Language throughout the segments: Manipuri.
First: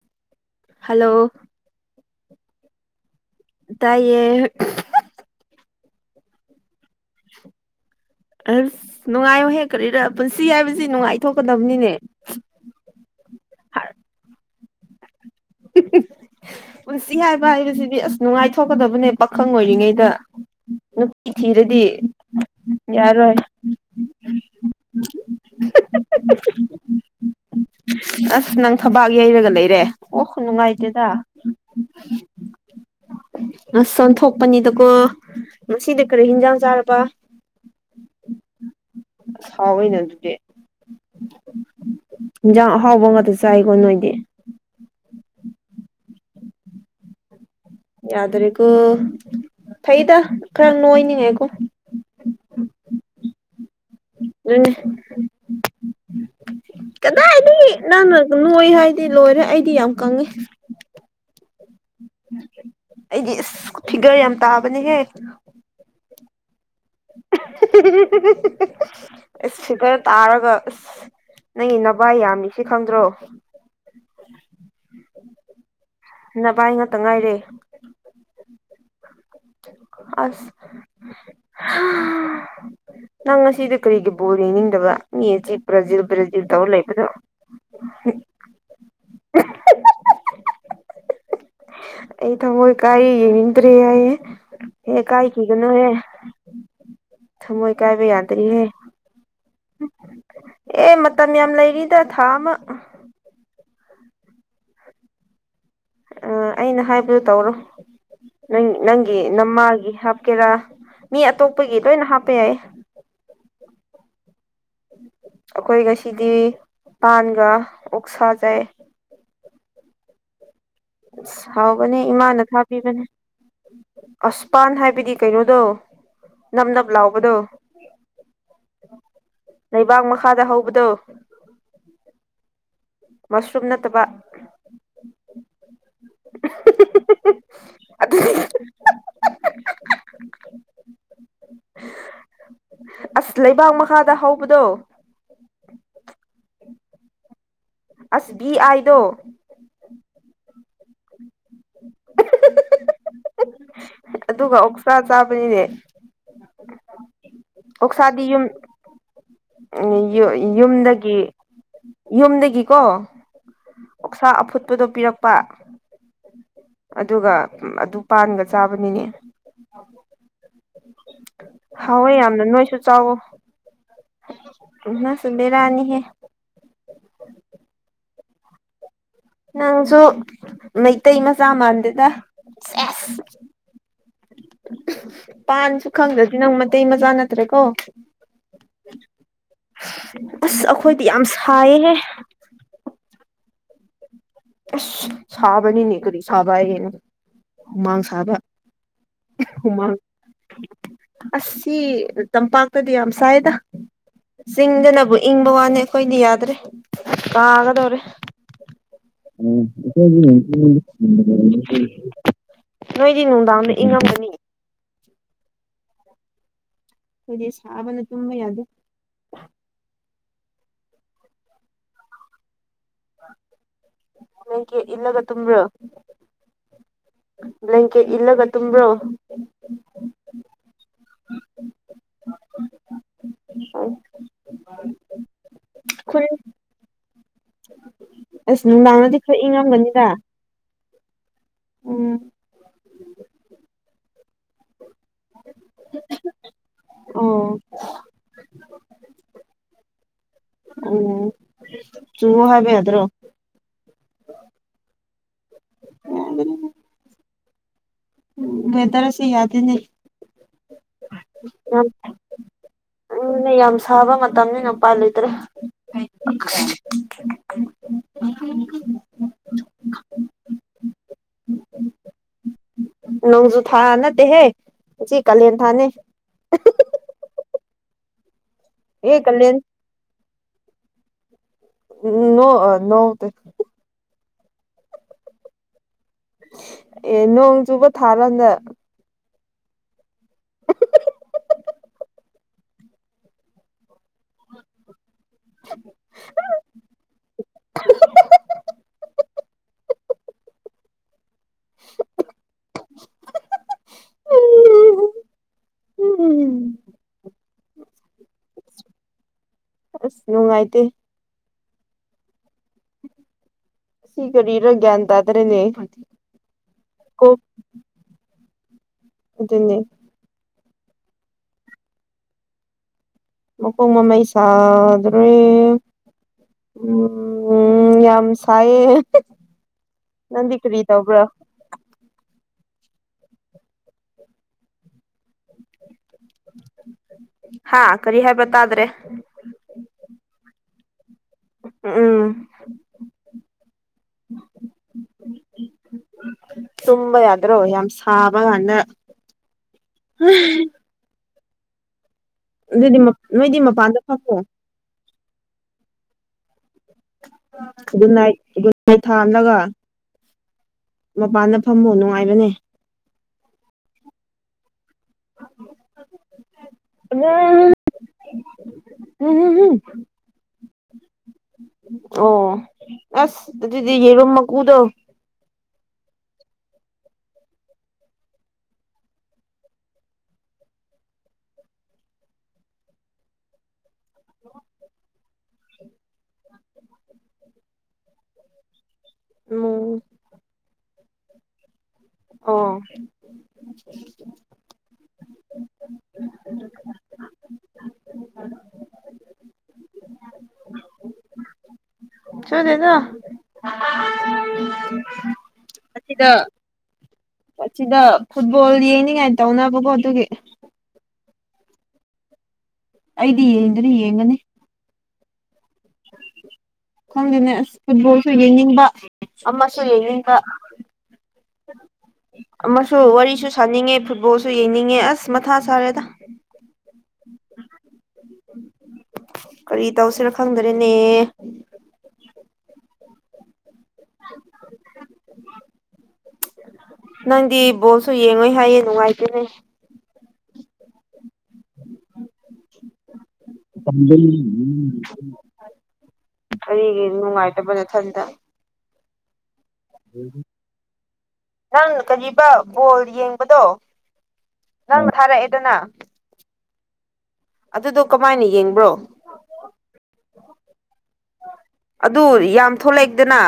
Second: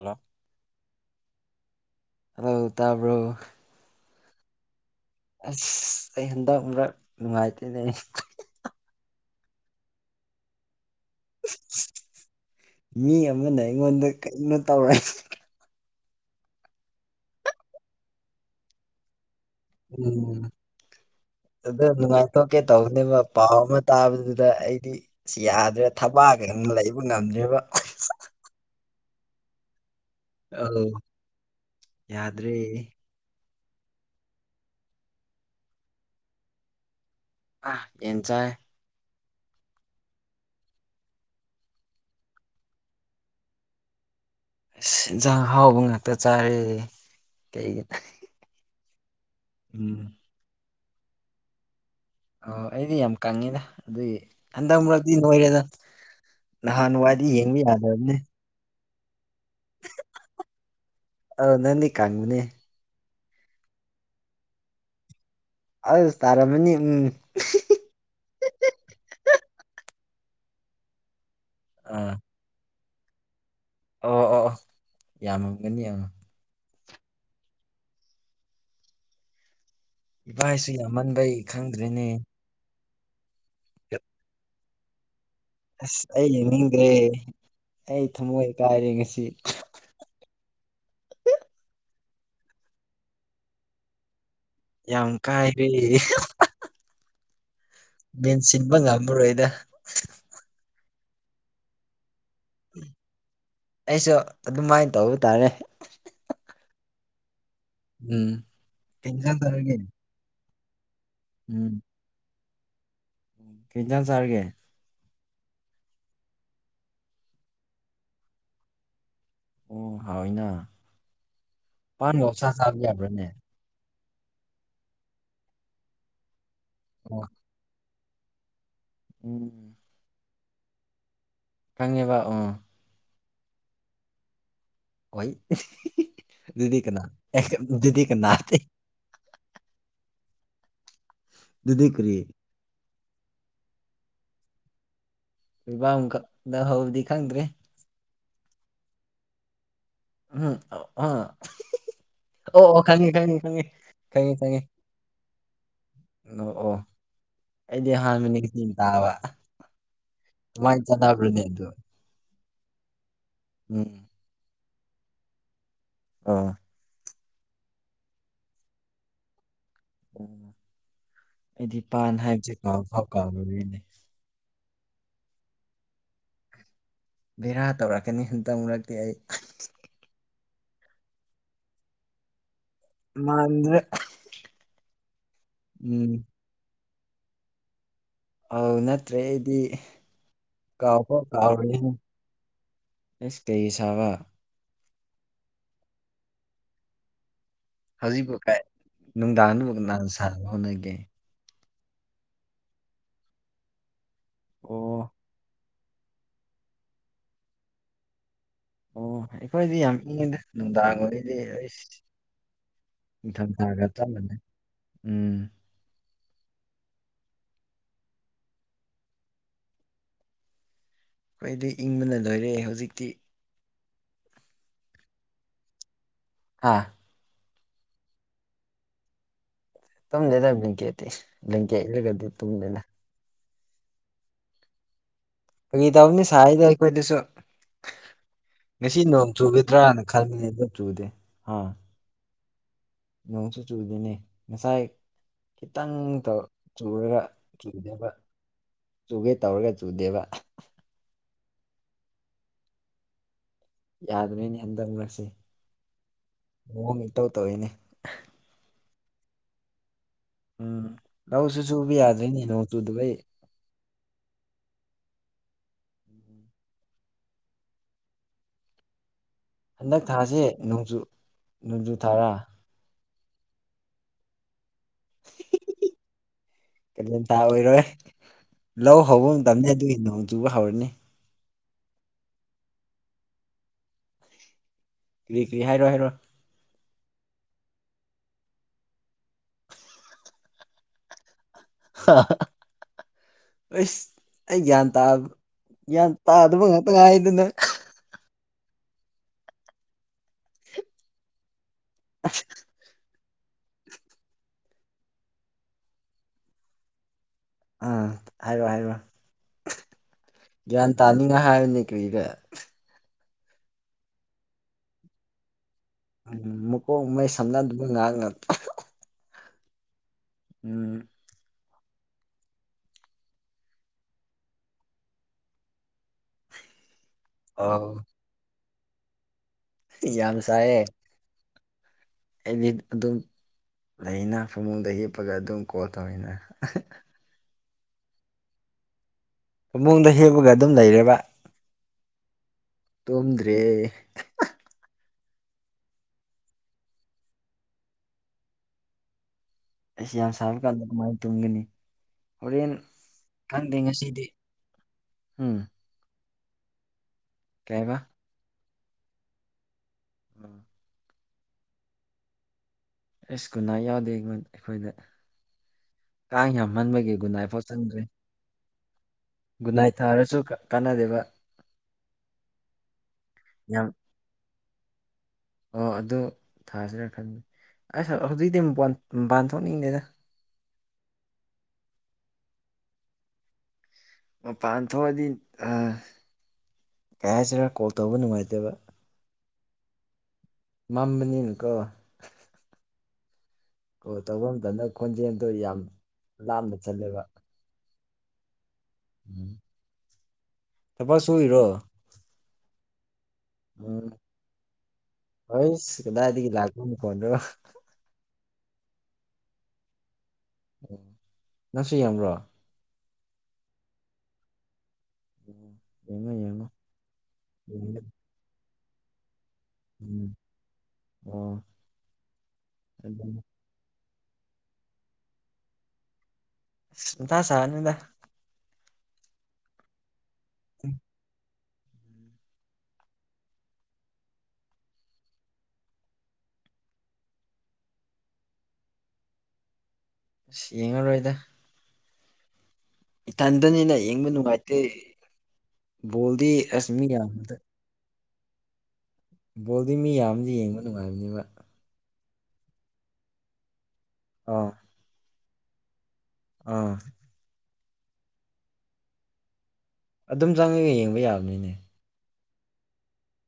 ꯍꯜꯂꯣ ꯍꯜꯂꯣ ꯍꯜꯂꯣ ꯇꯥꯕ꯭ꯔꯣ ꯇꯥꯏꯌꯦ ꯑꯁ ꯑꯩ ꯍꯟꯗꯛ ꯃꯔꯛ ꯅꯨꯡꯉꯥꯏꯇꯦꯅꯦ ꯑꯩ ꯑꯁ ꯅꯨꯡꯉꯥꯏꯌꯣꯍꯦ ꯀꯔꯤꯔ ꯄꯨꯟꯁꯤ ꯍꯥꯏꯕꯁꯤ ꯅꯨꯡꯉꯥꯏꯊꯣꯛꯀꯥꯗꯕꯅꯤꯅꯦ ꯃꯤ ꯑꯃꯅ ꯑꯩꯉꯣꯟꯗ ꯀꯔꯤꯅꯣ ꯇꯧꯔꯥ ꯄꯨꯟꯁꯤ ꯉꯥꯏꯕ ꯍꯥꯏꯕꯁꯤꯗꯤ ꯑꯁ ꯅꯨꯡꯉꯥꯏꯊꯣꯛꯀꯥꯗꯕꯅꯦ ꯄꯈꯪ ꯑꯣꯏꯔꯤꯉꯩ ꯎꯝ ꯑꯗꯥ ꯅꯨꯡꯉꯥꯏꯊꯣꯛꯀꯦ ꯇꯧꯕꯅꯦꯕ ꯌꯥꯔꯣꯏ ꯄꯥꯎ ꯑꯃ ꯇꯥꯕꯗꯨꯗ ꯑꯩꯗꯤ ꯑꯁ ꯌꯥꯗ꯭ꯔꯦ ꯊꯕꯥꯛ ꯀꯩ ꯂꯩꯕ ꯉꯝꯗ꯭ꯔꯦꯕ ꯑꯁ ꯅꯪ ꯊꯕꯥꯛ ꯌꯩꯔꯒ ꯂꯩꯔꯦ ꯑꯣ ꯑꯧ ꯅꯨꯡꯉꯥꯏꯇꯦꯗ ꯌꯥꯗ꯭ꯔꯦ ꯑꯁ ꯑꯣꯟꯊꯣꯛꯄꯅꯤꯗꯀꯣ ꯉꯁꯤꯗꯤ ꯀꯔꯤ ꯍꯤꯟꯖꯥꯡ ꯆꯥꯔꯕ ꯑ ꯌꯦꯟ ꯆꯥꯏ ꯑꯁ ꯍꯥꯎꯋꯩꯅ ꯑꯗꯨꯗꯤ ꯌꯦꯟꯁꯥꯡ ꯑꯍꯥꯎꯕ ꯉꯥꯛꯇ ꯆꯥꯏꯀꯣ ꯅꯣꯏꯗꯤ ꯑꯁ ꯏꯟꯁꯥꯡ ꯍꯥꯎꯕ ꯉꯥꯛꯇ ꯆꯥꯔ ꯀꯩꯒꯤ ꯌꯥꯗꯔꯤꯒꯣ ꯎꯝ ꯐꯩꯗ ꯈꯔꯪ ꯅꯣꯏꯣꯏꯅꯤꯉꯥꯏ ꯀꯣ ꯑꯣ ꯑꯩꯗꯤ ꯌꯥꯝ ꯀꯪꯉꯤꯗ ꯑꯗꯨꯏ ꯑꯗꯨꯅꯦ ꯍꯟꯗꯛ ꯃꯔꯛꯇꯤ ꯅꯣꯏꯔꯦꯅ ꯅꯍꯥꯟꯋꯥꯏꯗꯤ ꯌꯦꯡꯕ ꯀꯗꯥꯏꯗꯒꯤ ꯌꯥꯗꯕꯅꯤ ꯅꯪꯅ ꯅꯣꯏ ꯍꯥꯏꯗꯤ ꯂꯣꯏꯔꯦ ꯑꯩꯗꯤ ꯌꯥꯝ ꯀꯪꯉꯦ ꯑꯥ ꯅꯪꯗꯤ ꯌꯥꯝ ꯀꯪꯕꯥꯅꯤ ꯑꯩꯗꯤ ꯏꯁ ꯐꯤꯒꯔ ꯌꯥꯝ ꯇꯥꯕꯅꯦꯍꯦ ꯑꯁ ꯇꯥꯔꯝꯃꯅꯤ ꯎꯝ ꯐꯤꯒꯔ ꯇꯥꯔꯒ ꯅꯪ ꯑꯥ ꯅꯕꯥꯏ ꯌꯥꯝꯃꯤꯁꯤ ꯈꯪꯗ꯭ꯔꯣ ꯑꯣ ꯑꯣ ꯑꯣ ꯌꯥꯝꯃꯝꯒꯅꯤ ꯌꯥꯝꯉ ꯅ ꯚꯥꯏ ꯉꯥꯛꯇ ꯉꯥꯏꯔꯦ [inaudible] ꯑꯁ ꯏꯚꯥꯏꯁꯨ ꯌꯥꯝꯃꯟꯕꯩ ꯈꯪꯗ꯭ꯔꯤꯅꯦ ꯅꯪ ꯉꯁꯤꯗꯤ ꯀꯔꯤꯒꯤ ꯕꯣꯔ ꯌꯦꯡꯅꯤꯡꯗꯕ ꯃꯤ ꯏꯖꯤꯞ ꯑꯁ ꯑꯩ ꯌꯦꯡꯅꯤꯡꯗ꯭ꯔꯦ ꯑꯩ ꯊꯃꯣꯏ ꯀꯥꯏꯔꯦ ꯉꯁꯤ ꯑꯩ ꯊꯃꯣꯏ ꯀꯥꯏꯔꯤ ꯌꯦꯡꯅꯤꯡꯗ꯭ꯔꯦ ꯍꯥꯏꯑꯦ ꯍꯦ ꯌꯥꯝ ꯀꯥꯏꯔꯦ ꯀꯥꯏꯈꯤꯒꯅꯨꯍꯦ ꯊꯃꯣꯏ ꯀꯥꯏꯕ ꯌꯥꯗ꯭ꯔꯤꯍꯦ ꯃꯦꯟꯁꯤꯟꯕ ꯉꯝꯃꯔꯣꯏꯗ ꯑꯦ ꯃꯇꯝ ꯌꯥꯝ ꯂꯩꯔꯤꯗ ꯊꯥ ꯑꯃ ꯑꯩꯁꯨ ꯑꯗꯨꯃꯥꯏꯅ ꯇꯧꯕ ꯇꯥꯔꯦ ꯑ ꯑꯩꯅ ꯍꯥꯏꯕꯗꯨ ꯇꯧꯔꯣ ꯎꯝ ꯅꯪ ꯀꯩ ꯅꯪꯒꯤ ꯏꯟꯖꯥꯡ ꯆꯥꯔꯒꯦ ꯅꯃꯥꯒꯤ ꯍꯥꯞꯀꯦꯔꯥ ꯃꯤ ꯎꯝ ꯑꯇꯣꯞꯄꯒꯤ ꯂꯣꯏꯅ ꯍꯥꯞꯄ ꯌꯥꯏ ꯀꯩ ꯏꯟꯁꯥꯡ ꯆꯥꯔꯒꯦ ꯑꯩꯈꯣꯏ ꯉꯁꯤꯗꯤ ꯄꯥꯟꯒ ꯑꯣꯛꯁꯥ ꯆꯥꯌꯦ ꯑꯣ ꯍꯥꯎꯋꯤꯅ ꯑꯁ ꯍꯥꯎꯕꯅꯦ ꯄꯥꯟꯒ ꯏꯃꯥꯅ ꯑꯣꯛꯁꯥ ꯆꯥꯕ ꯊꯥꯕꯤꯕꯅꯦ ꯌꯥꯕ꯭ꯔꯥꯅꯦ ꯑꯁ ꯄꯥꯟ ꯍꯥꯏꯕꯗꯤ ꯀꯩꯅꯣꯗꯣ ꯅꯞ ꯅꯞ ꯑꯣ ꯂꯥꯎꯕꯗꯣ ꯎꯝ ꯂꯩꯕꯥꯛ ꯃꯈꯥꯗ ꯍꯧꯕꯗꯣ ꯈꯪꯉꯦꯕ ꯑꯣ ꯃꯁꯔꯨꯝ ꯅꯠꯇꯕ ꯑꯣꯏ ꯗꯨꯗꯤ ꯀꯅꯥ ꯗꯨꯗꯤ ꯑꯗꯨꯗꯤ ꯀꯅꯥꯗꯦ ꯑꯗꯨꯗꯤ ꯀꯔꯤ ꯑꯁ ꯂꯩꯕꯥꯛ ꯃꯈꯥꯗ ꯍꯧꯕꯗꯣ ꯂꯩꯕꯥꯛ ꯃꯈꯥꯗ ꯍꯧꯕꯗꯤ ꯈꯪꯗ꯭ꯔꯦ ꯑꯁ ꯕꯤ ꯑꯥꯏꯗꯣ [unintelligible] [unintelligible] ꯑꯣ ꯑꯣ ꯈꯪꯉꯦ ꯈꯪꯉꯦ ꯈꯪꯉꯦ ꯈꯪꯉꯦ ꯑꯗꯨꯒ ꯈꯪꯉꯦ ꯑꯣꯛꯁꯥ ꯆꯥꯕꯅꯤꯅꯦ ꯅꯣꯛꯑꯣ ꯑꯩꯗꯤ ꯑꯣꯛꯁꯥꯗꯤ ꯑꯍꯥꯟꯕꯅꯤ ꯌꯨꯝ ꯇꯤꯟ ꯇꯥꯕ ꯑꯗꯨꯃꯥꯏ ꯌꯨꯝꯗꯒꯤ ꯆꯠꯅꯕ꯭ꯔꯅꯦ ꯑꯗꯨ ꯌꯨꯝꯗꯒꯤꯀꯣ ꯎꯝ ꯑꯣꯛꯁꯥ ꯑꯐꯨꯠꯄꯗꯣ ꯄꯤꯔꯛꯄ ꯑꯣ ꯑꯗꯨꯒ ꯑꯗꯨ ꯄꯥꯟꯒ ꯆꯥꯕꯅꯤꯅꯦ ꯎꯝ ꯑꯩꯗꯤ ꯍꯥꯎꯋꯦ ꯄꯥꯟ ꯌꯥꯝꯅ ꯍꯥꯏꯕꯁꯦ ꯅꯣꯏꯁꯨ ꯀꯥꯎ ꯐꯥꯎ ꯆꯥꯎꯋꯣ ꯀꯥꯎꯔꯨꯔꯦꯅꯦ ꯅꯪꯁꯨ ꯕꯦꯔꯥꯅꯤꯍꯦ ꯕꯦꯔꯥ ꯇꯧꯔꯛꯀꯅꯤ ꯍꯟꯇꯛ ꯃꯔꯛꯇꯤ ꯑꯩ ꯅꯪꯁꯨ ꯃꯩꯇꯩ ꯃꯆꯥ ꯃꯥꯟꯗꯦꯗ ꯁꯦꯁ ꯃꯥꯟꯗ꯭ꯔꯦ ꯄꯥꯟꯁꯨ ꯎꯝ ꯈꯪꯗꯗꯤ ꯅꯪ ꯃꯩ ꯇꯩ ꯃꯆꯥ ꯅꯠꯇ꯭ꯔꯦꯀꯣ ꯑꯧ ꯅꯠꯇ꯭ꯔꯦ ꯑꯩꯗꯤ ꯑꯁ ꯑꯩꯈꯣꯏꯗꯤ ꯀꯥꯎꯐꯥꯎ ꯌꯥꯝ ꯀꯥꯎꯔꯨꯔꯦꯅꯦ ꯁꯥꯏꯌꯦꯍꯦ ꯑꯁ ꯀꯩꯒꯤ ꯁꯥꯕ ꯑꯁ ꯁꯥꯥꯕꯅꯤꯅꯦ ꯀꯔꯤ ꯁꯥꯕ ꯍꯥꯏꯌꯦꯅꯦ ꯍꯧꯖꯤꯛꯄꯨ ꯀꯥꯏ ꯅꯨꯡꯗꯥꯡꯗꯕꯨ ꯍꯨꯃꯥꯡ ꯀꯅꯥꯅ ꯁꯥꯕ ꯍꯧꯅꯒꯦ ꯑꯁ ꯁꯤ ꯇꯝꯄꯥꯛꯇꯗꯤ ꯌꯥꯝ ꯁꯥꯏꯌꯦꯗ ꯑꯣ ꯆꯤꯡꯗꯅꯕꯨ ꯏꯪꯕ ꯋꯥꯅꯦ ꯑꯩꯈꯣꯏꯗꯤ ꯌꯥꯗ꯭ꯔꯦ ꯀꯥꯒꯗꯧꯔꯦ ꯑꯣ ꯑꯩꯈꯣꯏꯗꯤ ꯌꯥꯝ ꯏꯪꯉꯤꯗ ꯅꯨꯡꯗꯥꯡ ꯑꯣꯏꯗꯤ ꯑꯩꯁ ꯅꯣꯏꯗꯤ ꯅꯤꯡꯊꯝ ꯅꯨꯡꯗꯥꯡꯗ ꯊꯥꯒ ꯆꯞ ꯏꯪꯉꯝꯒꯅꯤ ꯃꯥꯅꯩ ꯎꯝ ꯑꯩꯈꯣꯏꯗꯤ ꯁꯥꯕꯅ ꯇꯨꯝꯕ ꯌꯥꯗꯦ ꯈꯣꯏꯗꯤ ꯏꯪꯕꯅ ꯂꯣꯏꯔꯦ ꯍꯧꯖꯤꯛꯇꯤ ꯕ꯭ꯂꯦꯡꯀꯦꯠ ꯏꯜꯂꯒ ꯇꯨꯝꯕ꯭ꯔꯣ ꯍꯥꯥ ꯕ꯭ꯂꯦꯡꯀꯦꯠ ꯏꯜꯂꯒ ꯇꯨꯝꯕ꯭ꯔꯣ ꯇꯨꯝꯗꯦꯗ ꯕ꯭ꯂꯦꯡꯀꯦꯠꯇꯤ ꯕ꯭ꯂꯦꯡꯀꯦꯠ ꯏꯜꯂꯒꯗꯤ ꯇꯨꯝꯗꯦꯗ [unintelligible] ꯐꯥꯒꯤ ꯈꯨꯟ ꯇꯧꯕꯅꯤ ꯁꯥꯏꯗ ꯑꯩꯈꯣꯏꯗꯁꯨ ꯑꯁ ꯉꯁꯤ ꯅꯨꯡꯗꯥꯡꯗꯗꯤ ꯅꯣꯡ ꯈꯔ ꯆꯨꯒꯗ꯭ꯔꯥꯅ ꯏꯪꯉꯝꯒꯅꯤꯗ ꯈꯟꯕꯅꯦ ꯑꯗꯨ ꯆꯨꯗꯦ ꯑ ꯎꯝ ꯅꯣꯡꯁꯨ ꯆꯨꯗꯦꯅꯦ ꯉꯁꯥꯏ ꯈꯤꯇꯪꯗꯣ ꯆꯨꯔꯒ ꯑꯣ ꯈꯤꯛꯂꯒ ꯆꯨꯒꯦ ꯇꯧꯔꯒ ꯆꯨꯗꯦꯕ ꯑꯣ ꯆꯨꯋꯣ ꯍꯥꯏꯕ ꯌꯥꯗ꯭ꯔꯣ ꯌꯥꯗꯕꯩꯅꯦ ꯍꯟꯗꯛ ꯃꯔꯛꯁꯦ ꯌꯥꯒꯅꯤ ꯃꯑꯣꯡꯃ ꯏꯇꯧ ꯇꯧꯏꯅꯦ ꯎꯝ ꯋꯦꯗꯔꯁꯦ ꯌꯥꯗꯦꯅꯦ ꯎꯝ ꯂꯧꯁꯨ ꯁꯨꯕ ꯌꯥꯗ꯭ꯔꯦꯅꯦ ꯅꯣꯡ ꯆꯨꯗꯕꯩ ꯑꯩ ꯌꯥꯝ ꯁꯥꯕ ꯃꯇꯝꯅꯤꯅ ꯎꯄꯥꯏ ꯂꯩꯇ꯭ꯔꯦ ꯍꯟꯗꯛ ꯊꯥꯁꯦ ꯅꯣꯡꯖꯨ ꯅꯣꯡꯖꯨ ꯊꯥꯔꯥ ꯅꯣꯡꯖꯨ ꯊꯥ ꯅꯠꯇꯦꯍꯦ ꯁꯤ ꯀꯥꯂꯦꯟ ꯊꯥꯅꯦ ꯀꯥꯂꯦꯟꯊꯥ ꯑꯣꯏꯔꯣꯏꯍꯦ ꯂꯧ ꯑꯦ ꯍꯧꯕ ꯀꯥꯂꯦꯟ ꯃꯇꯝꯅꯦ ꯑꯗꯨꯒꯤ ꯅꯣꯡ ꯆꯨꯕ ꯍꯧꯔꯅꯤ ꯎꯝ ꯅꯣꯛꯑ ꯅꯣꯛꯇꯦ ꯀ꯭ꯔꯤ ꯀ꯭ꯔꯤ ꯍꯥꯏꯔꯣ ꯍꯥꯏꯔꯣ ꯑꯦ ꯅꯣꯡ ꯆꯨꯕ ꯊꯥꯔꯅꯦ ꯑꯩꯁ ꯑꯩ ꯒ꯭ꯌꯥꯟ ꯇꯥꯕ ꯌꯥꯟ ꯇꯥꯗꯕ ꯉꯥꯛꯇ ꯉꯥꯏꯗꯅ [unintelligible] [inaudible] [inaudible] ꯑꯥ ꯍꯥꯏꯔꯣ ꯍꯥꯏꯔꯣ ꯑꯁ ꯅꯨꯡꯉꯥꯏꯇꯦ ꯒꯤꯌꯥꯟ ꯇꯥꯅꯤꯡꯉꯥꯏ ꯍꯥꯏꯕꯅꯦ ꯀꯔꯤꯔ ꯁꯤ ꯀꯔꯤꯔ ꯒꯤꯌꯥꯟ ꯇꯥꯗ꯭ꯔꯦꯅꯦ ꯎꯝ ꯃꯀꯣꯛ ꯃꯩ ꯀꯣꯛ ꯁꯝꯅꯗꯕ ꯉꯥꯛ ꯉꯥꯛꯇ ꯑꯗꯨꯅꯦ ꯎꯝ꯫ ꯃꯀꯣꯡ ꯃꯃꯩ ꯁꯥꯗ꯭ꯔꯦ ꯑꯥꯎ ꯎꯝ ꯌꯥꯝ ꯁ ꯍꯥꯏꯌꯦ ꯌꯥꯝ ꯅꯪꯗꯤ ꯀꯔꯤ ꯁꯥꯏꯌꯦ ꯇꯧꯕ꯭ꯔꯥ꯫ ꯑꯩꯗꯤ ꯑꯗꯨꯝ ꯂꯩꯅ ꯐꯃꯨꯡꯗ ꯍꯤꯞꯄꯒ ꯑꯗꯨꯝ ꯀꯣꯜ ꯇꯧꯑꯦꯅ ꯍꯥꯥ ꯀꯔꯤ ꯍꯥꯏꯕ ꯇꯥꯗ꯭ꯔꯦ꯫ ꯐꯃꯨꯡꯗ ꯍꯤꯞꯄꯒ ꯑꯗꯨꯝ ꯂꯩꯔꯦꯕ꯫ ꯎꯝ꯫ ꯇꯨꯝꯗ꯭ꯔꯦꯍꯦ ꯇꯨꯝꯕ ꯌꯥꯗ꯭ꯔꯣ ꯌꯥꯝ ꯁꯥꯕ ꯀꯥꯟꯗ ꯑꯁ ꯌꯥꯝ ꯁꯥꯕ ꯀꯥꯟꯗ ꯀꯃꯥꯏ ꯇꯨꯝꯒꯅꯤ ꯍꯣꯔꯦꯟ ꯑꯗꯨꯗꯤ ꯅꯣꯏꯗꯤ ꯈꯪꯗꯦ ꯃꯄꯥꯟꯗ ꯉꯁꯤꯗꯤ ꯐꯝꯃꯣ ꯎꯝ ꯀꯩ ꯍꯥꯏꯕ ꯒꯨꯠ ꯅꯥꯏꯠ ꯒꯨꯠ ꯅꯥꯏꯠ ꯊꯥꯜꯂꯒ ꯑꯥ ꯃꯄꯥꯟꯗ ꯐꯝꯃꯣ ꯅꯨꯡꯉꯥꯏꯕꯅꯦ ꯑꯁ ꯀꯨꯟꯅꯥ ꯌꯥꯎꯗꯦ ꯑꯩꯉꯣꯟ ꯑꯩꯈꯣꯏꯗ ꯀꯥꯡ ꯌꯥꯝꯃꯟꯕꯒꯤ ꯒꯨꯠ ꯅꯥꯏꯠ ꯐꯥꯎ ꯆꯪꯗ꯭ꯔꯦ ꯒꯨꯟꯅꯥꯏ ꯊꯥꯔꯁꯨ ꯀꯥꯟꯅꯗꯦꯕ [inaudible] ꯑꯣ ꯑꯁ ꯑꯗꯨꯗꯤ ꯌꯥꯝ ꯌꯦꯔꯨꯝ ꯃꯀꯨꯗꯣ ꯑꯣ ꯑꯗꯨ ꯊꯖꯔ ꯈꯟ ꯑꯁ ꯍꯧꯖꯤꯛꯇꯤ ꯃꯄꯥꯟ ꯃꯄꯥꯟ ꯊꯣꯛꯅꯤꯡꯗꯦꯗ ꯃꯄꯥꯟ ꯊꯣꯛꯑꯗꯤ ꯑ ꯀꯩ ꯍꯥꯏꯁꯤꯔꯥ ꯀꯣꯜ ꯇꯧꯕ ꯅꯨꯡꯉꯥꯏꯇꯦꯕ ꯃꫭ ꯃꯥꯝꯃꯅꯤꯅꯀꯣ ꯑꫭ ꯀꫭꯜ ꯇꯧꯕ ꯃꯇꯝꯗ ꯈꯣꯟꯖꯦꯜꯗꯣ ꯌꯥꯝ ꯂꯥꯞꯅ ꯆꯠꯂꯦꯕ ꯎꯝ꯫ ꯊꯕꯛ ꯁꯨꯔꯤꯔꫭ ꯁꯨꯗꯦꯗ ꯎꯝ ꯍꯣꯏꯁ ꯀꯗꯥꯏꯗꯒꯤ ꯂꯥꯛꯄ ꯃꯈꫭꯟꯔꯣ ꯁꯤꯗ ꯐꯨꯠꯕꯣꯜ ꯌꯦꯡꯅꯤꯡꯉꯥꯏ ꯇꯧꯅꯕꯀꯣ ꯑꯗꯨꯒꯤ ꯑꯣ ꯅꯪꯁꯨ ꯌꯦꯡꯕ꯭ꯔꯣ ꯑꯩꯗꯤ ꯌꯦꯡꯗꯥꯗꯤ ꯌꯦꯡꯉꯅꯤ ꯑꯣ ꯈꯪꯗꯦꯅꯦ ꯑꯁ ꯐꯨꯠꯕꯣꯜꯁꯨ ꯌꯦꯡꯅꯤꯡꯕ ꯑꯃꯁꯨ ꯌꯦꯡꯅꯤꯡꯕ ꯎꯝ ꯑꯣ ꯑꯃꯁꯨ ꯑꯗꯨꯅꯤ ꯋꯥꯔꯤꯁꯨ ꯁꯥꯅꯤꯡꯉꯦ ꯐꯨꯠꯕꯣꯜꯁꯨ ꯌꯦꯡꯅꯤꯡꯉꯦ ꯑꯁ ꯃꯊꯥ ꯁꯥꯔꯦꯗ ꯑꯁ ꯃꯊꯥ ꯁꯥꯅꯨꯗ ꯀꯔꯤ ꯇꯧꯁꯤꯔꯥ ꯈꯪꯗꯔꯦꯅꯦ꯫ [inaudible] ꯅꯪꯗꯤ ꯕꯣꯜꯁꯨ ꯌꯦꯡꯉꯣꯏ ꯍꯥꯏꯌꯦ ꯅꯨꯡꯉꯥꯏꯇꯦꯅꯦ ꯁ ꯌꯦꯡꯉꯔꯣꯏꯗ ꯏꯊꯟꯗꯅꯤꯅ ꯌꯦꯡꯕ ꯅꯨꯡꯉꯥꯏꯇꯦ ꯕꯣꯜꯗꯤ ꯑꯁ ꯀꯔꯤꯒꯤ ꯃꯤ ꯌꯥꯝꯗꯦ ꯅꯨꯡꯉꯥꯏꯇꯕ ꯅꯊꯟꯇ ꯕꯣꯜꯗꯤ ꯃꯤ ꯌꯥꯝꯗꯤ ꯌꯦꯡꯕ ꯅꯨꯡꯉꯥꯏꯕꯅꯦꯕ ꯅꯪ ꯀꯔꯤꯕ ꯕꯣꯜ ꯌꯦꯡꯕꯗꯣ ꯑꯥ ꯅꯪ ꯑꯥ ꯊꯥꯔꯛꯑꯦꯗꯅ ꯑꯥ ꯑꯗꯨꯗꯣ ꯀꯃꯥꯏꯅ ꯌꯦꯡꯕ꯭ꯔꯣ ꯑꯗꯨꯝ ꯆꯪꯉꯒ ꯌꯦꯡꯕ ꯌꯥꯕꯅꯤꯅꯦ ꯑꯗꯨ ꯌꯥꯝ ꯊꯣꯛꯂꯦꯛꯗꯦꯅ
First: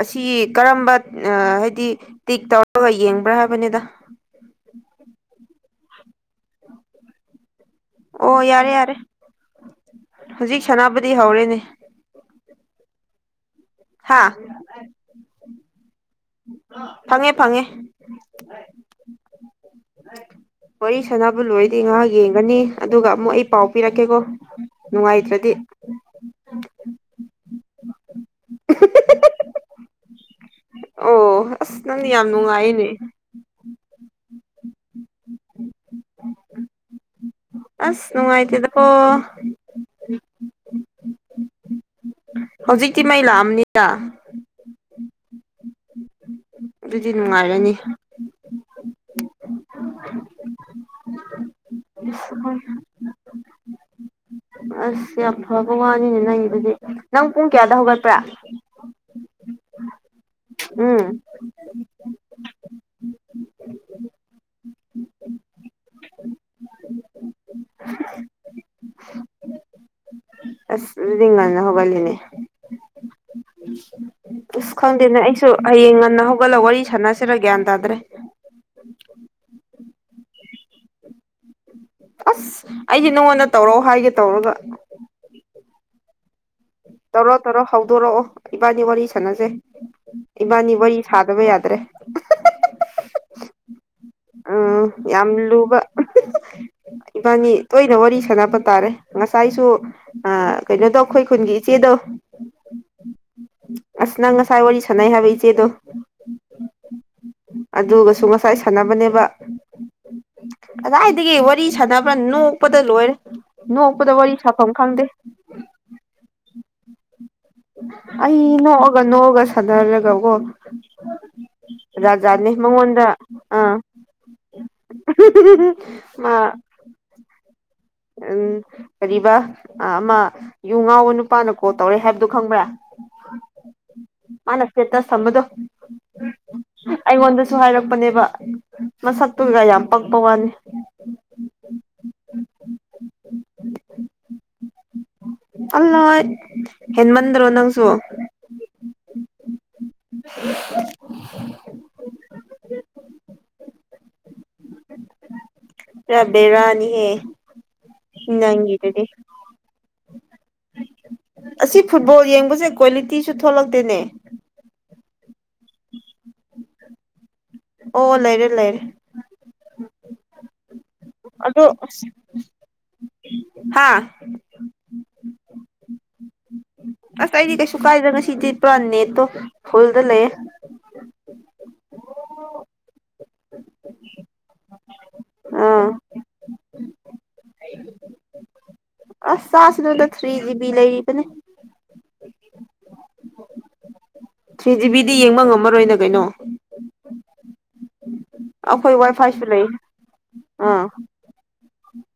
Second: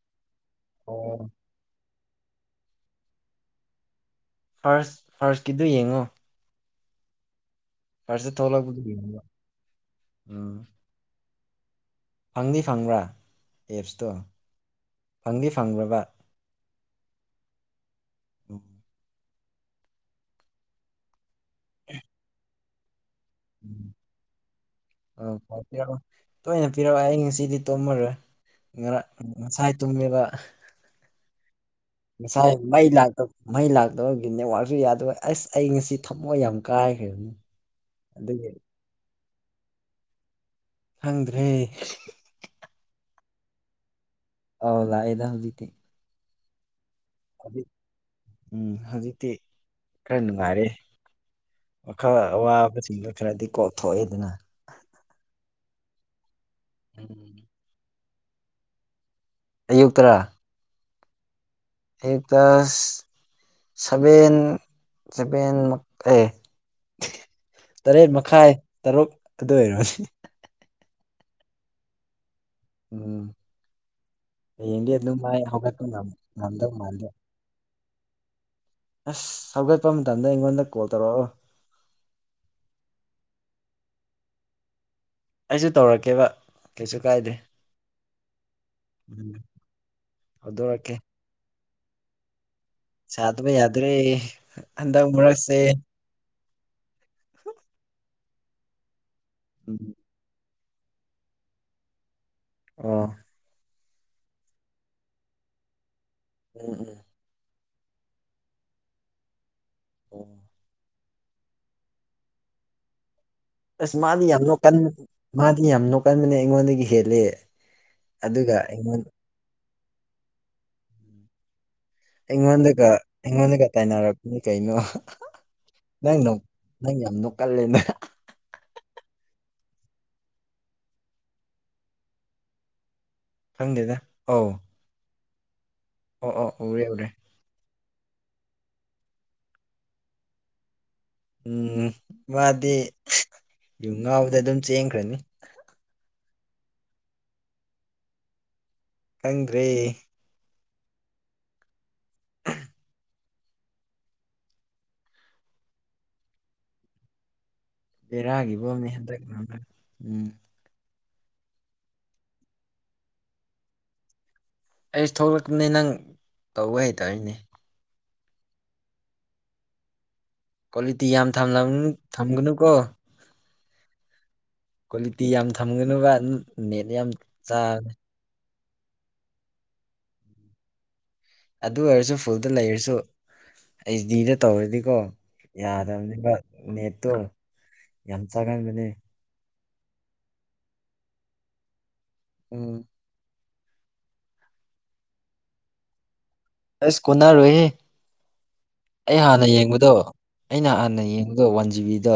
ꯑꯁꯤ ꯀꯔꯝꯕ ꯑꯣ ꯑꯥ ꯍꯥꯏꯗꯤ ꯇꯤꯛ ꯇꯧꯔꯒ ꯌꯦꯡꯕ꯭ꯔꯥ ꯍꯥꯏꯕꯅꯤꯗ ꯐꯥꯔꯁ ꯐꯥꯔꯁꯀꯤꯗꯨ ꯌꯦꯡꯉꯣ ꯐꯥꯔꯁꯇ ꯑꯣ ꯌꯥꯔꯦ ꯊꯣꯛꯂꯛꯄꯗꯨ ꯌꯥꯔꯦ ꯌꯦꯡꯉꯣ ꯎꯝ ꯍꯧꯖꯤꯛ ꯁꯅꯥꯅꯕꯗꯤ ꯍꯧꯔꯦꯅꯦ ꯐꯪꯗꯤ ꯐꯪꯕ꯭ꯔꯥ ꯑꯦꯞꯁꯇꯣ ꯍꯥ ꯐꯪꯗꯤ ꯐꯪꯕ꯭ꯔꯕ ꯐꯪꯉꯦ ꯐꯪꯉꯦ ꯎꯝ ꯋꯥꯔꯤ ꯁꯅꯕꯨ ꯂꯣꯏꯔꯗꯤ ꯉꯍꯥꯛ ꯌꯦꯡꯒꯅꯤ ꯑꯗꯨꯒ ꯑꯃꯨꯛ ꯑꯩ ꯄꯥꯎ ꯄꯤꯔꯛꯀꯦꯀꯣ ꯅꯨꯡꯉꯥꯏꯇ꯭ꯔꯗꯤ ꯌꯥꯔꯣꯏ ꯇꯣꯏꯅ ꯄꯤꯔꯛꯑꯣ ꯑꯩ ꯉꯁꯤꯗꯤ ꯇꯣꯃꯔꯣꯏ ꯉꯔꯥꯡ ꯉꯁꯥꯏ ꯇꯨꯝꯃꯦꯕ ꯑꯍꯥ ꯑꯣ ꯑꯁ ꯅꯪꯗꯤ ꯌꯥꯝ ꯉꯁꯥꯏ ꯃꯩ ꯅꯨꯡꯉꯥꯏꯌꯦꯅꯦ ꯂꯥꯛꯇ ꯃꯩ ꯂꯥꯛꯇꯕꯒꯤ ꯅꯦꯠꯋꯥꯥꯛꯁꯨ ꯌꯥꯗꯕꯣꯏ ꯑꯁ ꯑꯩ ꯉꯁꯤ ꯊꯝꯃꯣꯏ ꯌꯥꯝ ꯀꯥꯏꯈ꯭ꯔꯕꯅꯤ ꯑꯁ ꯑꯗꯨꯒꯤ ꯅꯨꯡꯉꯥꯏꯇꯦꯗꯀꯣ ꯈꯪꯗ꯭ꯔꯦ [unintelligible] ꯍꯧꯖꯤꯛꯇꯤ ꯃꯩ ꯂꯥꯛꯑꯝꯅꯤꯗ ꯑꯧ ꯂꯥꯛꯑꯦꯗ ꯍꯧꯖꯤꯛꯇꯤ ꯑꯗꯨꯗꯤ ꯍꯧꯖꯤꯛ ꯅꯨꯡꯉꯥꯏꯔꯅꯤ ꯎꯝ ꯍꯧꯖꯤꯛꯇꯤ ꯈꯔ ꯅꯨꯡꯉꯥꯏꯔꯦ ꯋꯈꯥ ꯑꯋꯥꯕꯁꯤꯡꯗꯨ ꯈꯔꯗꯤ ꯀꯣꯛꯊꯣꯛꯑꯦꯗꯅ ꯑꯁ ꯌꯥꯝ ꯐꯕ ꯋꯥꯅꯤꯅꯦ ꯅꯪꯒꯤꯗꯨꯗꯤ ꯅꯪ ꯎꯝ ꯄꯨꯡ ꯀꯌꯥꯗ ꯍꯧꯒꯠꯄ꯭ꯔꯥ ꯑꯌꯨꯛꯇꯔꯥ [unintelligible] ꯎꯝ ꯑꯌꯨꯛꯇ [unintelligible] ꯁꯚꯦꯟ ꯁꯕꯦꯟꯃꯛ ꯑꯦ [unintelligible] ꯇꯔꯦꯠ ꯃꯈꯥꯏ ꯇꯔꯨꯛ ꯑꯗꯨ ꯑꯣꯏꯔꯕꯅꯤ [unintelligible] ꯑꯁ ꯑꯗꯨꯗꯤ ꯉꯟꯅ ꯍꯧꯒꯠꯂꯤꯅꯦ ꯎꯝ ꯑꯁ ꯍꯌꯦꯡꯗꯤ ꯈꯪꯗꯦꯅꯦ ꯑꯗꯨꯝꯃꯥꯏ ꯑꯩꯁꯨ ꯍꯧꯒꯠꯄ ꯍꯌꯦꯡ ꯉꯝ ꯉꯟꯅ ꯍꯧꯒꯠꯂ ꯉꯝꯗꯧ ꯋꯥꯔꯤ ꯃꯥꯟꯗꯦ ꯁꯥꯟꯅꯁꯤꯔ ꯒ꯭ꯌꯥꯟ ꯇꯥꯗ꯭ꯔꯦ ꯑꯁ ꯍꯧꯒꯠꯄ ꯃꯇꯝꯗ ꯑꯩꯉꯣꯟꯗ ꯀꯣꯜ ꯇꯧꯔꯛꯑꯣ ꯑꯁ ꯑꯩꯗꯤ ꯅꯉꯣꯟꯗ ꯇꯧꯔꯛꯑꯣ ꯍꯥꯏꯒꯦ ꯇꯧꯔꯒ ꯑꯩꯁꯨ ꯇꯧꯔꯛꯀꯦꯕ ꯀꯩꯁꯨ ꯇꯧꯔꯣ ꯀꯥꯏꯗꯦ ꯇꯧꯔꯣ ꯍꯧꯗꯣꯔꯛꯑꯣ ꯏꯕꯥꯟꯅꯤ ꯋꯥꯔꯤ ꯎꯝ ꯁꯥꯟꯅꯁꯦ ꯏꯕꯥꯟꯅꯤ ꯍꯧꯗꯣꯔꯛꯀꯦ ꯋꯥꯔꯤ ꯁꯥꯗꯕ ꯌꯥꯗ꯭ꯔꯦ ꯆꯥꯗꯕ ꯌꯥꯗ꯭ꯔꯦ ꯎꯝ ꯍꯟꯗꯛ ꯌꯥꯝ ꯃꯔꯛꯁꯦ꯫ ꯂꯨꯕ ꯏꯕꯥꯅꯤ ꯇꯣꯏꯅ ꯋꯥꯔꯤ ꯁꯥꯟꯅꯕ ꯇꯥꯔꯦ ꯉꯁꯥꯏꯁꯨ ꯎꯝ ꯑꯥ ꯀꯩꯅꯣꯗꯣ ꯑꯈꯣꯏ ꯈꯨꯟꯒꯤ ꯏꯆꯦꯗꯣ ꯑꯣ ꯑꯁ ꯅꯪ ꯉꯁꯥꯏ ꯋꯥꯔꯤ ꯁꯥꯟꯅꯩ ꯍꯥꯏꯕ ꯏꯆꯦꯗꯣ ꯎꯝ ꯎꯝ ꯑꯗꯨꯒꯁꯨ ꯉꯁꯥꯏ ꯁꯥꯟꯅꯕꯅꯦꯕ꯫ ꯑꯣ ꯀꯗꯥꯏꯗꯒꯤ ꯋꯥꯔꯤ ꯁꯥꯟꯅꯕ ꯅꯣꯛꯄꯗ ꯂꯣꯏꯔꯦ ꯑꯁ ꯅꯣꯛꯄꯗ ꯃꯥꯗꯤ ꯋꯥꯔꯤ ꯌꯥꯝ ꯁꯥꯐꯝ ꯅꯣꯛꯀꯟ ꯈꯪꯗꯦ꯫ ꯃꯥꯗꯤ ꯌꯥꯝ ꯅꯣꯛꯀꯟꯕꯅꯦ ꯑꯩꯉꯣꯟꯗꯒꯤ ꯍꯦꯂꯦ꯫ ꯑꯩ ꯅꯣꯛꯑꯒ ꯅꯣꯛꯑꯒ ꯁꯥꯟꯅꯔꯒꯀꯣ ꯖꯥꯠ ꯖꯥꯠꯅꯦ ꯑꯩꯉꯣꯟꯗꯒ ꯃꯉꯣꯟꯗ ꯑꯩꯉꯣꯟꯗꯒ ꯑꯥ ꯇꯥꯏꯅꯔꯛꯄꯅꯤ ꯀꯩꯅꯣ ꯅꯪ ꯃꯥ ꯅꯣꯛ ꯅꯪ ꯌꯥꯝ ꯅꯣꯛꯀꯜꯂꯤꯅꯥ ꯎꯝ ꯀꯔꯤꯕ ꯑ ꯑꯃ ꯌꯨ ꯉꯥꯎꯕ ꯅꯨꯄꯥꯅ ꯀꯣꯜ ꯇꯧꯔꯦ ꯍꯥꯏꯕꯗꯨ ꯈꯪꯕ꯭ꯔꯥ? ꯈꯪꯗꯦꯗ ꯑꯧ ꯁ꯭ꯇꯦꯇꯁ ꯊꯝꯕꯗꯣ ꯑꯣ ꯑꯣ ꯎꯔꯦ꯫ ꯎꯔꯦ ꯑꯩꯉꯣꯟꯗꯁꯨ ꯍꯥꯏꯔꯛꯄꯅꯦꯕ ꯃꯁꯛꯇꯨꯒ ꯌꯥꯝ ꯄꯛꯄ ꯋꯥꯅꯤ꯫ ꯎꯝ ꯃꯥꯗꯤ ꯌꯨ ꯉꯥꯎꯕꯗ ꯑꯗꯨꯝ ꯆꯦꯟꯈ꯭ꯔꯅꯤ꯫ ꯑꯜꯂ ꯍꯦꯟꯃꯟꯗ꯭ꯔꯣ ꯅꯪꯁꯨ ꯈꯪꯗ꯭ꯔꯦ [unintelligible] [unintelligible] ꯕꯦꯔꯥꯅꯤꯍꯦ ꯕꯦꯔꯥꯒꯤ ꯕꯣꯝꯅꯦ ꯅꯪꯒꯤꯗꯨꯗꯤ ꯍꯟꯗꯛꯅ ꯎꯝ ꯑꯁꯤ ꯐꯨꯠꯕꯣꯜ ꯌꯦꯡꯕꯁꯦ ꯀ꯭ꯋꯥꯂꯤꯇꯤꯁꯨ ꯊꯣꯛꯂꯛꯇꯦꯅꯦ꯫ ꯑꯩꯁ ꯊꯣꯛꯂꯛꯄꯅꯤ ꯅꯪ ꯇꯧꯕ ꯍꯩꯇꯕꯩꯅꯦ꯫ ꯑꯣ ꯂꯩꯔꯦ ꯂꯩꯔꯦ꯫ ꯀ꯭ꯋꯥꯂꯤꯇꯤ ꯌꯥꯝ ꯊꯝꯂꯝ ꯊꯝꯒꯅꯨꯀꯣ꯫ ꯍꯥꯥ ꯀ꯭ꯋꯥꯂꯤꯇꯤ ꯌꯥꯝ ꯊꯝꯒꯅꯨꯕ ꯅꯦꯠ ꯌꯥꯝ ꯑꯁ ꯑꯩꯗꯤ ꯀꯩꯁꯨ ꯆꯥꯕꯅꯦ ꯀꯥꯏꯗꯦ ꯉꯁꯤꯗꯤ ꯄꯨꯔꯥ ꯅꯦꯠꯇꯣ ꯐꯨꯜꯗ ꯂꯩꯌꯦ꯫ ꯑꯗꯨ ꯑꯣꯏꯔꯁꯨ ꯐꯨꯜꯗ ꯂꯩꯔꯁꯨ ꯑꯩꯁ ꯗꯤꯗ ꯇꯧꯔꯗꯤꯀꯣ ꯑꯥ ꯌꯥꯗꯕꯅꯤꯕ꯫ ꯅꯦꯠꯇꯣ ꯌꯥꯝ ꯆꯪꯒꯟꯕꯅꯦ꯫ ꯑꯁ ꯆꯥꯁꯅꯨꯗ ꯊ꯭ꯔꯤ ꯖꯤꯕꯤ ꯂꯩꯔꯤꯕꯅꯦ꯫ ꯎꯝ ꯊ꯭ꯔꯤ ꯖꯤꯕꯤꯗꯤ ꯌꯦꯡꯕ ꯉꯝꯃꯔꯣꯏꯅ ꯀꯩꯅꯣ ꯑꯦꯁ ꯀꯣꯟꯅꯔꯣꯏꯍꯦ ꯑꯩꯈꯣꯏ ꯋꯥꯏ ꯑꯩ ꯐꯥꯏꯁꯨ ꯍꯥꯟꯅ ꯂꯩ ꯌꯦꯡꯕꯗꯣ ꯑꯩꯅ ꯑꯥ ꯍꯥꯟꯅ ꯌꯦꯡꯕꯗꯣ ꯋꯥꯟ ꯖꯤꯕꯤꯗꯣ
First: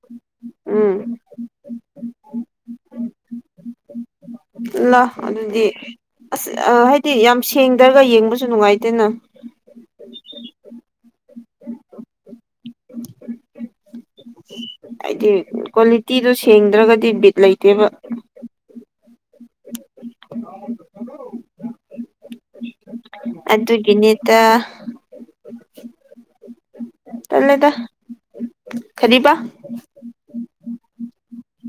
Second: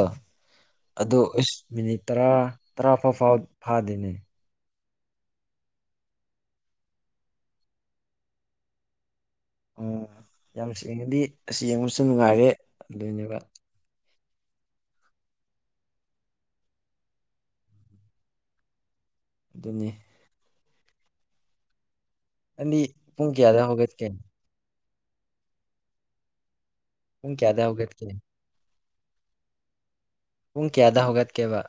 ꯎꯝ ꯏꯁ ꯃꯤꯅꯤꯠ ꯇꯔꯥ ꯇꯔꯥ ꯐꯥꯎ ꯐꯥꯎ ꯐꯥꯗꯦꯅꯦ꯫ ꯂꯥ ꯑꯗꯨꯗꯤ ꯑꯁ ꯑꯃꯥ ꯍꯥꯏꯗꯤ ꯌꯥꯝ ꯁꯦꯡꯗ꯭ꯔꯒ ꯌꯦꯡꯕꯁꯨ ꯅꯨꯡꯉꯥꯏꯇꯦꯅ꯫ ꯎꯝ ꯌꯥꯝ ꯁꯦꯡꯉꯗꯤ ꯑꯁ ꯌꯦꯡꯕꯁꯨ ꯅꯨꯡꯉꯥꯏꯔꯦ ꯑꯗꯨꯅꯦꯕ꯫ ꯑꯩꯗꯤ ꯀ꯭ꯋꯥꯂꯤꯇꯤꯗꯣ ꯁꯦꯡꯗ꯭ꯔꯒꯗꯤ ꯕꯤꯠ ꯂꯩꯇꯦꯕ꯫ ꯑꯗꯨꯅꯤ [unintelligible] ꯑꯅꯤ ꯄꯨꯡ ꯀꯌꯥꯗ ꯍꯧꯒꯠꯀꯦ ꯇꯦ ꯄꯨꯡ ꯀꯌꯥꯗ ꯇꯜꯂꯦꯗꯥ ꯍꯧꯒꯠꯀꯦ ꯀꯔꯤꯕ ꯄꯨꯡ ꯀꯌꯥꯗ ꯍꯧꯒꯠꯀꯦꯕ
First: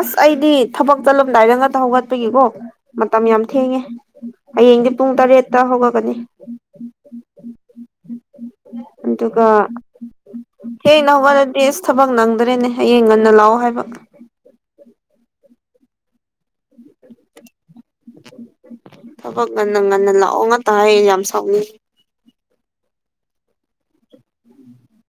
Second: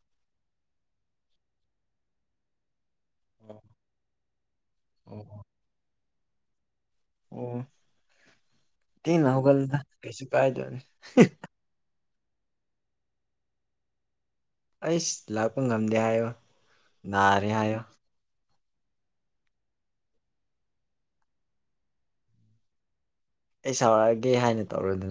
ꯑꯁ ꯑꯩꯗꯤ ꯊꯕꯛ ꯆꯠꯂꯝꯗꯥꯏꯗ ꯉꯥꯛꯇ ꯍꯧꯒꯠꯄꯒꯤꯀꯣ ꯃꯇꯝ ꯌꯥꯝ ꯑꯣ ꯊꯦꯡꯉꯦ ꯍꯌꯦꯡꯗꯤ ꯄꯨꯡ ꯑꯣ ꯇꯔꯦꯠꯇ ꯍꯧꯒꯠꯒꯅꯤ ꯑꯣ ꯊꯦꯡꯅ ꯑꯗꯨꯒ ꯍꯧꯒꯠꯂꯨꯗ ꯀꯩꯁꯨ ꯀꯥꯏꯗꯝꯅꯤ ꯊꯦꯡꯅ ꯍꯧꯒꯠꯂꯗꯤ ꯑꯁ ꯊꯕꯛ ꯅꯪꯗ꯭ꯔꯦꯅꯦ ꯍꯌꯦꯡ ꯉꯟꯅ ꯂꯥꯛꯑꯣ ꯍꯥꯏꯕ ꯑꯩꯁ ꯂꯥꯛꯄ ꯉꯝꯗꯦ ꯍꯥꯏꯌꯣ ꯅꯥꯔꯦ ꯍꯥꯏꯌꯣ ꯊꯕꯛ ꯉꯟꯅ ꯉꯟꯅ ꯂꯥꯛꯑꯣ ꯉꯥꯛꯇ ꯍꯥꯏꯌꯦ ꯌꯥꯝ ꯁꯥꯎꯅꯤꯡꯉꯦ ꯑꯩ ꯁꯥꯎꯔꯛꯑꯒꯦ ꯍꯥꯏꯅ ꯇꯧꯔꯣꯗꯨ